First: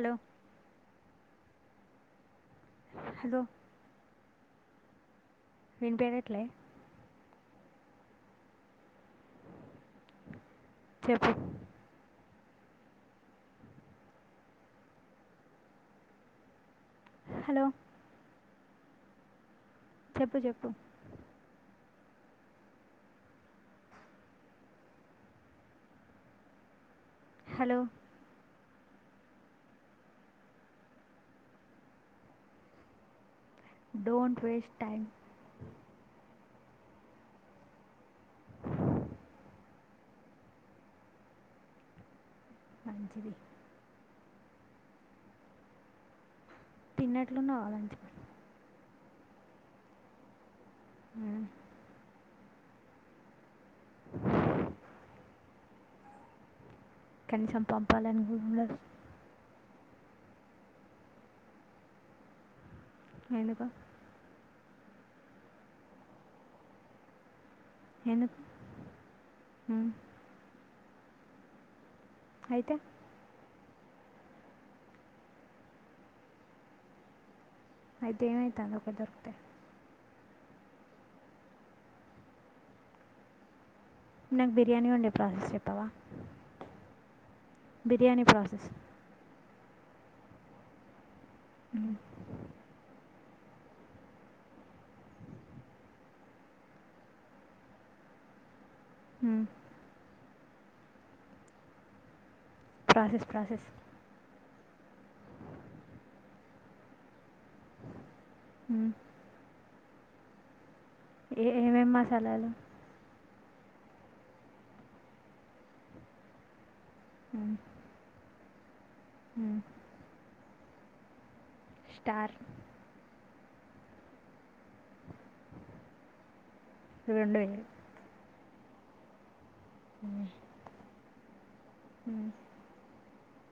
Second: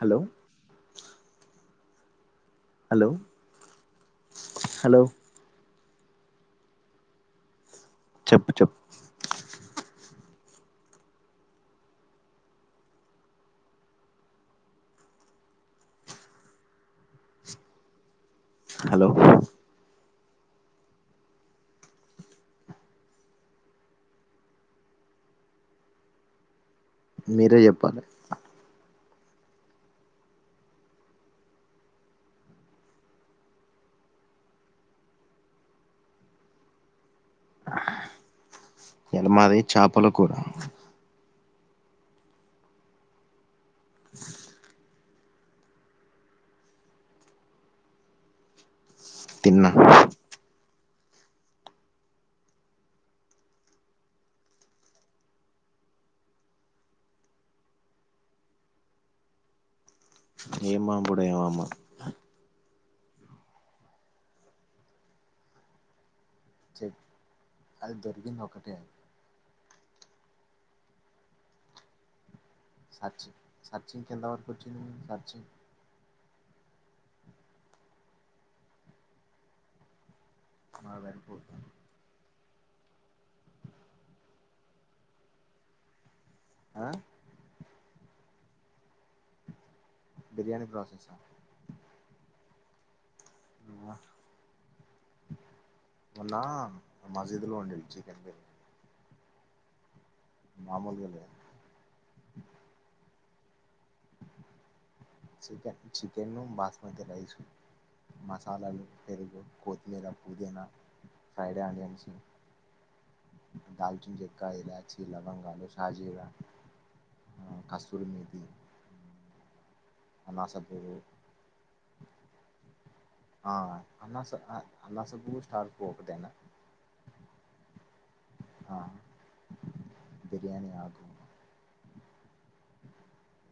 Hello hello hello వినిపిఎట్లే చెప్పు చెప్పు చెప్పు హలో హలో చెప్పు చెప్పు మీరే హలో చెప్పాలి డోంట్ వేస్ట్ టైమ్ ఇయాల మాది చాపల కూర మంచిది తిన్నట్లు ఉన్నావు లంచ్ కి తిన్నా ఉ కనీసం పంపాలని కూడా ఉండదు ఏం పంపుడో ఏమో అమ్మ ఎందుకు అది దొరికింది ఒకటే హు అయితే సర్చు సర్చు ఇంక ఎంతవరకు వచ్చింది సర్చు అయితే ఏమైతాంది ఒకటి దొరికితే మాకు సరిపోదు నాకు బిర్యానీ వండే ప్రాసెస్ చెప్పవా ఆ బిర్యానీ ప్రాసెస్ తుస్ బిర్యానీ ప్రాసెస్సా హు వా మోన్నా మజీదులో వండే వండేది చికెన్ బీర్ హు మామూలుగా లేదండి process process chicken chicken, basmati rice, మసాలాలు, మ్మ్. పెరుగు, కొత్తిమర లేద పుదీనా ఫ్రైడ్ ఏమేమేం ఆనియన్స్ మసాలాలు దాల్చిన చెక్క, ఇలాచీ, లవంగలు, షాజీర మ్మ్. ఆ కస్తూరి మేథి మ్మ్. అనాసబేరు స్టార్ ఆ అనాస అనాసపువ్వు స్టార్ పువ్వు ఒకటేనా రెండు వేరే ఆ బిర్యానీ ఆకు హు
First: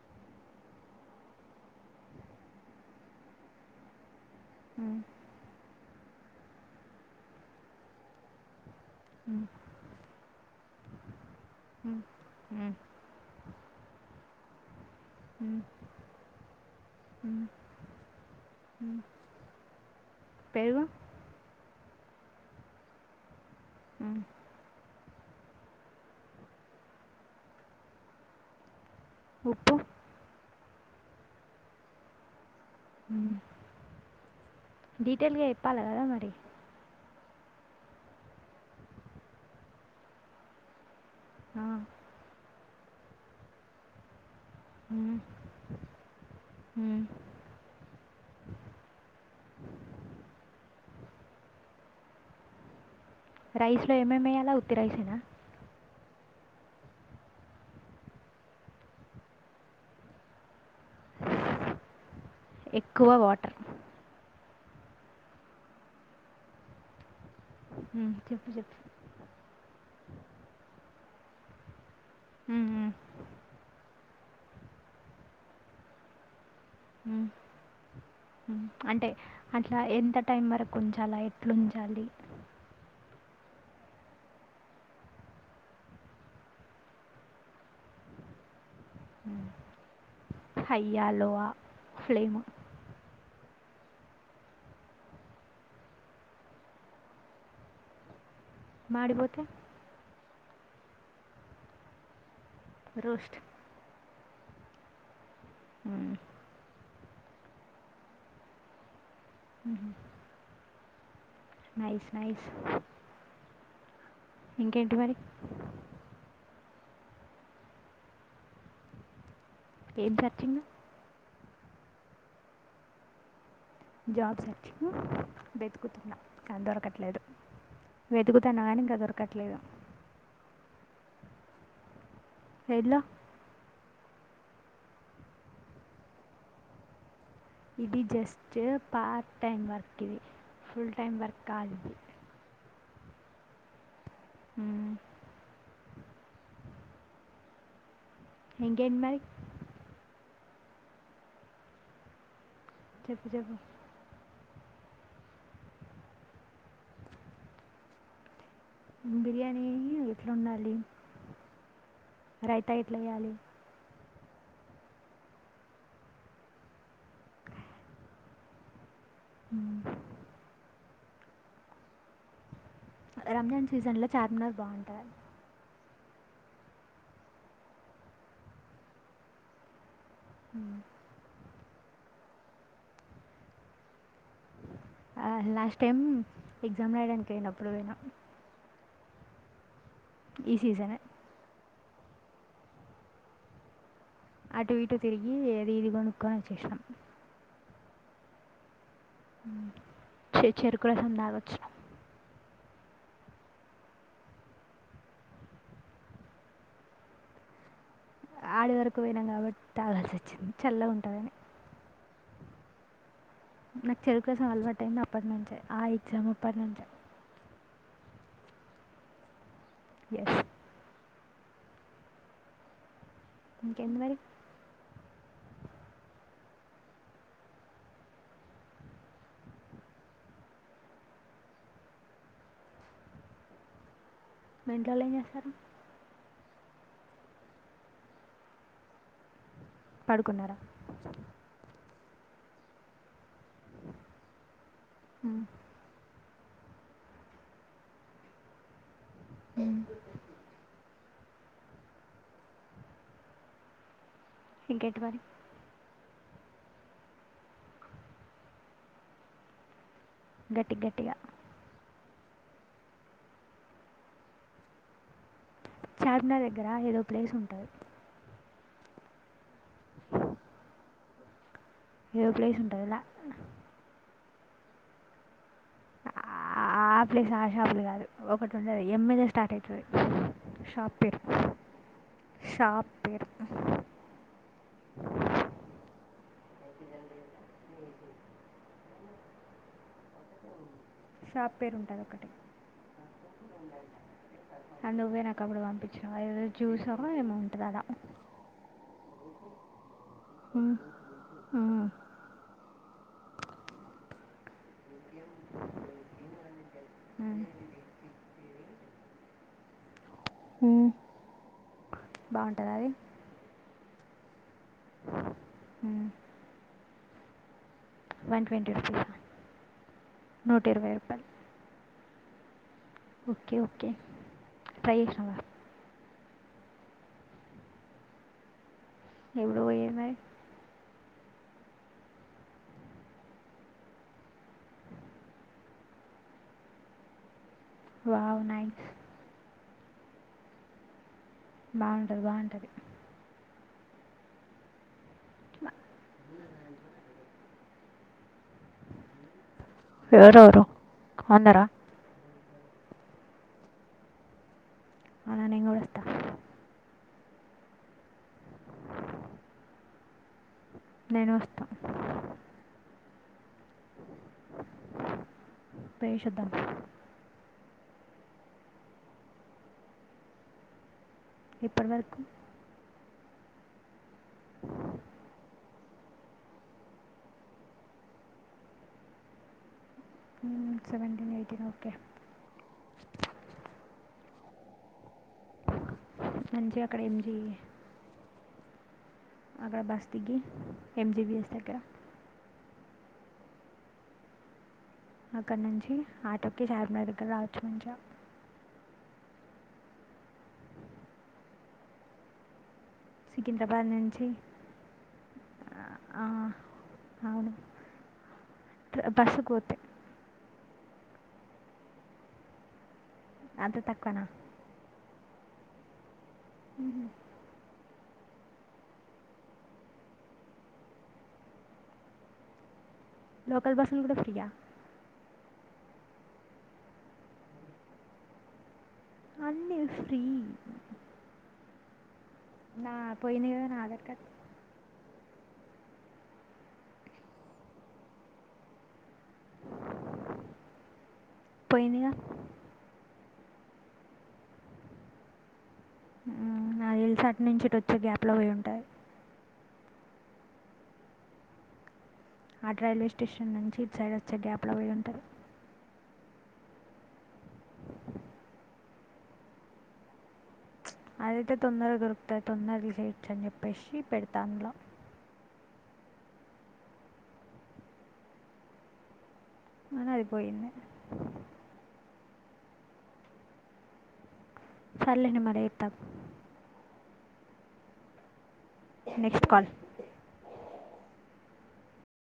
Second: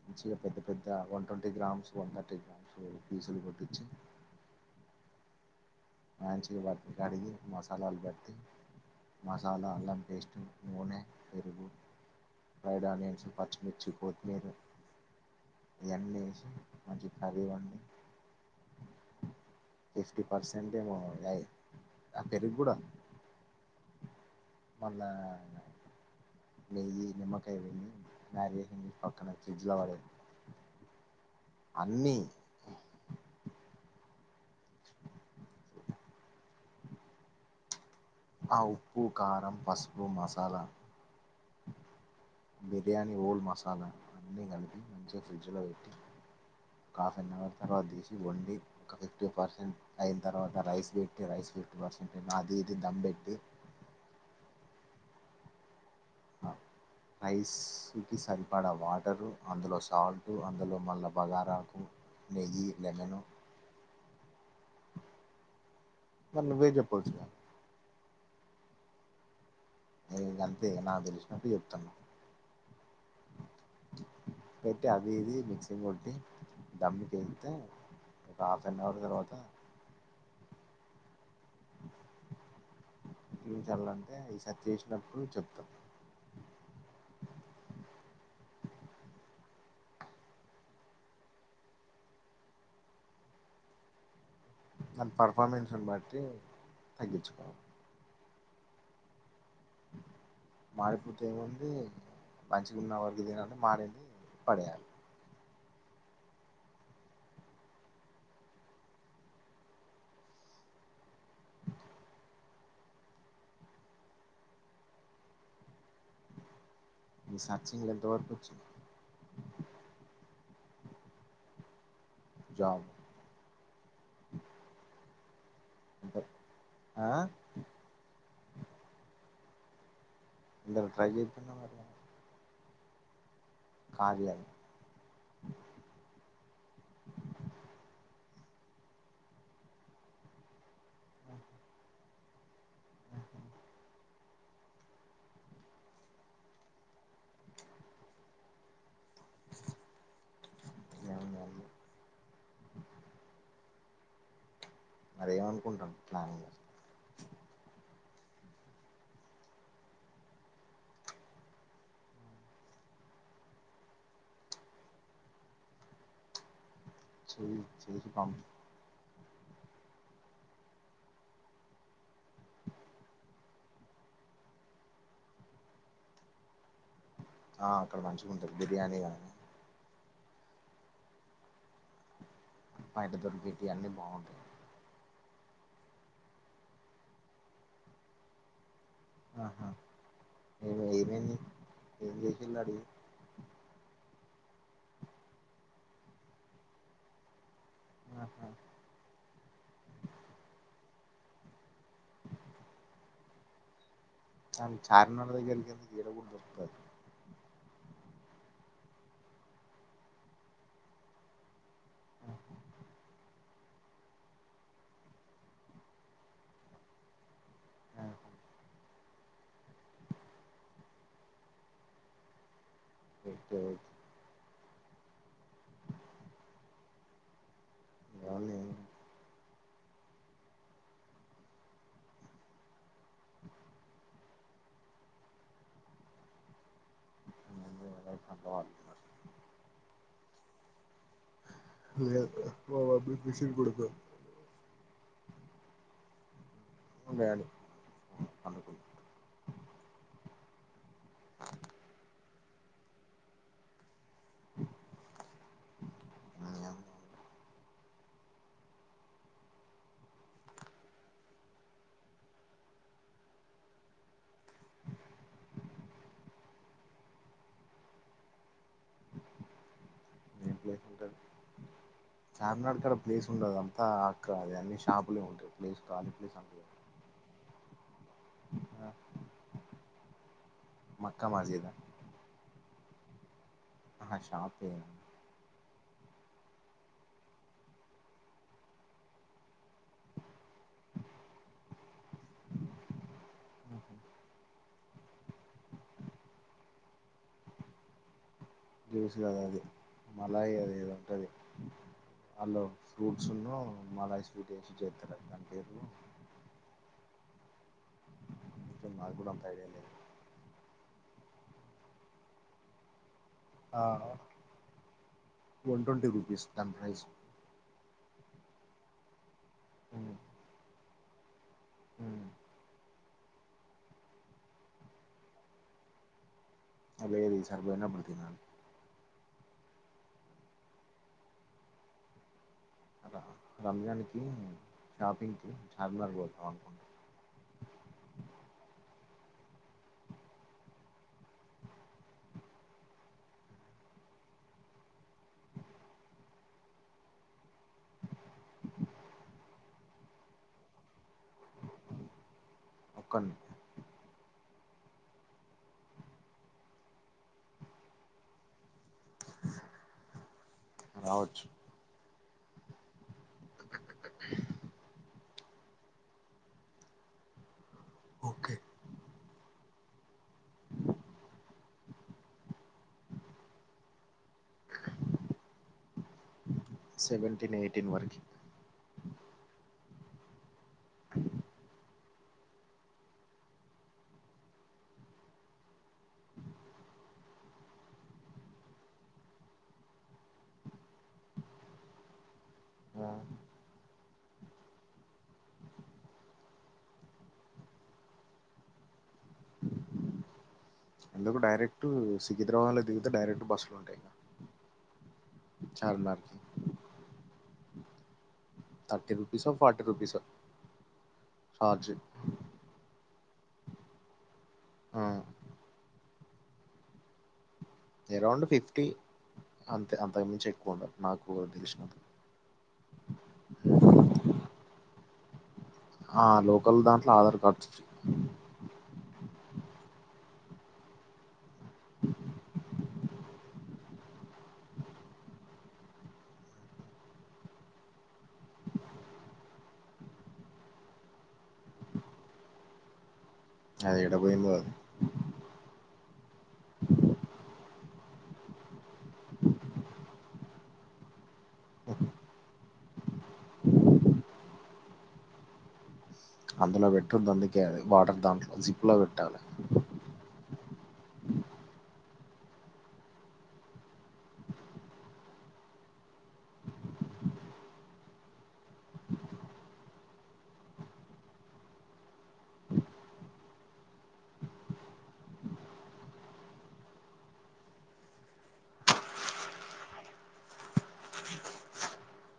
మంచిగా పెద్ద పెద్ద one twenty grams one thirty grams ఫీసులు కొట్టించి మ్మ్. మంచిగా వాటిని కడిగి మసాలాలు పట్టి మ్మ్. మసాలా అల్లం పేస్ట్ నూనె, పెరుగు, మ్మ్. మ్మ్. ఫ్రైడ్ ఆనియన్స్, పచ్చిమిర్చి, కొత్తిమీర మ్మ్, ఇవన్నీ వేసి మంచిగా మ్మ్, కర్రీ వండి మ్మ్. ఫిఫ్టీ పర్సెంట్ పెరుగు ఏమో ఆయ్ ఆ పెరుగు కూడా హు మళ్ళా నెయ్యి నిమ్మకాయ మ్యారిగేషన్ చేసి పక్కనే ఫ్రిడ్జ్ ఉప్పు లో పాడేయ్ అన్నీ హు డీటెల్గా చెప్పాలా కదా మరి ఆ ఉప్పు కారం పసుపు మసాలా ఆ బిర్యాణి హఓల్ మసాలా అన్నీ కలిపి మ్మ్, మంచి ఫ్రిడ్జల పేట్టి ఒక మ్మ్. హాఫ్ నవర్ తర్వాత తీసి వండి ఒక ఫిఫ్టీ పర్సెంట్ అయిన తర్వాత రైస్ పెట్టి రైస్ ఫిప్టి పర్సెంట్ అయినాక అది ఇది దమ్ పెట్టి రైస్ లో ఏమేమి ఎయ్యాల ఉత్తి రైసేనా రైస్ కి సరిపడ వాటరు అందులో సాల్ట్ అందులో మళ్ళా బగారాకు నెయ్యి ఎక్కువ లెమను వాటర్ మ వేజప్పచగా చెప్పు చెప్పు న అంతే నాకు తెలిసినట్టు చెప్తాను అ పెట్టి అదిది మిక్సంగ్ పట్టి అన్ అవర్ అంటే తర్వాత అట్లా ఎంత టైం వరకు కొంచెం అల ఎట్లుంచాలి ఏం చల్లంటే అవి సత చేసినప్పుడు చెప్తాం హైయా లో ఫ్లేమ్ దాని పర్ఫార్మెన్స్ బట్టి తగ్గించుకోవాలి మాడిపోతే మాడి పోతే ఏముంది మంచికున్న వరకు రోస్ట్ తిన్నండి మాడింది పడయాల హ అ నైస్ నైస్ ఇంకేంటి మరి ఈ సచింగ్ దచ ఏం సర్చ్చింది జాం జాబ్ సచ్చ వెతుకుతున్నా అంటే అది దొరకట్లేదు వెతుకుతున్నా కానీ ఇంకా దొరకట్లేదు ఇలో ట్రై చే వర్లే వెళ కార్య లో ఇది జస్ట్ పార్ట్ టైమ్ వర్క్ ఇది ఫుల్ టైమ్ వర్క్ కాదు ఇది అ ఇంకెంటి మరి ఏముందండి చెప్పు చెప్పు మరేమనుకుంటాం ప్లాన్గా బిర్యానీ ఎట్లా ఉండాలి రైతా ఎట్లాయ్యాలి సే సే బం అ రంజాన్ సీజన్ లో చార్మినార్ బాగుంటారు ఆ అక్కడ మంచిగా ఉంటుది బిర్యానీ గాని హ బయట దొరి పెట్ అన్ని బాగుంటాయి ఆ లాస్ట్ టైమ్ ఎగ్జామ్ రాయడానికి అయినప్పుడు పోనా ఆహా ఏ సీజనే ఏయి ఏం చేస అడిగి అటు ఇటు తిరిగి ఏది అది కొనుక్కొని వచ్చేష్టాం ఆహా మ్ చెరుకు రసం తాగొచ్చు అ చార్ మినార్ దగ్గరకెందుకు ఈడ కూడ దొరుకుతాది ఆడి వరకు పోయినాం కాబట్టి తాగాల్సి వచ్చింది చల్ల ఉంటదని నాకు చెరుకు రసం అలవాటయింది అప్పటి నుంచే ఆ ఎగ్జామ్ అప్పటి నుంచే ఎస్ ఇంక ఏంది మరి ఎ [unintelligible] మీ ఇంట్లో వాళ్ళు ఏం చేస్తరు వాడతనారు పడుకున్నారా లేదు మా మమ్మీ మిషన్ కుడతుంది మ్ డాడీ పండుకున్నాడు మ్ ఇంకేటిమరి గట్టి గట్టిగా చార్మినార్ దగ్గర ఏదో ప్లేస్ ఉంటది ప్లేస్ ఉంటది ఏదో ప్లేస్ చార్మినార్ ఉంటుంది కడ లా ప్లేస్ ఉండదు అంతా ఆక్ర అది అన్ని షాపులే ఉంటాయి ప్లేస్ ఖాళీ ప్లేస్ అంటు ఆ ప్లేస్ ఆ షాపులు కాదు ఒకటి ఉండది ఎమ్ మీద స్టార్ట్ అయితది షాప్ మక్కా మసీదా పేరుషాప్ ఆ షాప్ పేర షాప్ పేరు ఉంటాది ఒక్కటే అది నువ్వేనాకు అప్పుడు పంపిచినవ్ అది ఏదో జ్యూసో ఏమో ఉంటది అడ జ్యూస్ కాదు అది మలాయి అది ఉమ్, ఏదో ఉంటది మ్మ్. హలో ఫ్రూట్సును మలాయి స్వీట్ ఏసి చేస్తరు దాని పేరు మ్ అయితే నాగ్గూడా అంత ఐడియా లేదు బావుంటదా అది ఆ వన్ ట్వంటీ రుపీస్ దాన్ ప్రైస్ వన్ ట్వంటీ రూపీసా నూట ఇరవై రూపాయల్ ఓకే ఓకే ట్రై చేసినావా అదే కద ఈ సారి పోయినపుడు తిన్నాను ఎపుడు పొయ్యెది మరి రంజాన్ కి షాపింగ్ కి చార్మినార్ పోయొద్దాం అనుకుంటనం వావ్ నైస్ బావుంటది బావుంటది ఎవరెవరు కొన్నారా కొన్నాం అవునా నేం గూడా వస్తా నేనూ రావచ్చు వస్తా పోయేషివద్దాం ఓకె ఎప్పటి వరకు సెవెటీన్ ఎయిటీన్ వర్కి సెవెంటీన్ ఎయిటీన్ ఓకె అంజి అక్కడ ఏం చేయ అదే బస్ దిగి ఎమ్ జివిఎస్ దగ్గర అక్కడ నుంచి ఆటోకి చార్మినర్ దగ్గర రావచ్చు మంచిగా ఎందుకు డైరెక్ట్ సికింద్రాబాద్ లో దిగితే డైరెక్ట్ బస్సు లో సికింద్రాబాద్ ఉంటాయి ఇంకా నుంచి చార్మి నార్కి అవును థర్టీ బస్సుకు రుపీసో పోతే ఫార్టీ రుపీసో చార్జ్ అంత తక్కువనా ఆ ఉహూ అరౌండ్ ఫిఫ్టీ అంత అంతకుమించి ఎక్కువ ఉండదు నాకు ఊహ తెలిసినంత లోకల్ బసులు గుడా ఫ్రీయా ఆ లోకల్ దాంట్లో ఆధార్ కార్డ్ అన్నీ ఫ్రీ నా పోయింది ఆధార్ కార్డు పోయిందిగా అదే ఎడ పోయిఏందో [unintelligible] ఉంటాయి ఓహ [inaudible] ఆటు రైల్వే స్టేషన్ నుంచి ఇటు సైడ్ వచ్చే గ్యాప్లో పోయి ఉంటంది అందులో పెట్టరు అందుకేయాలి వాటర్ దాంట్లో జిప్ లో పెట్టాలి కొత్త తొందరలు చేయచ్చు అని చెప్పేసి పెడతానులా ఐన అయిపోయింది సర్లే మల్ల చేస్తా ఆగు నెక్స్ట్ కాల్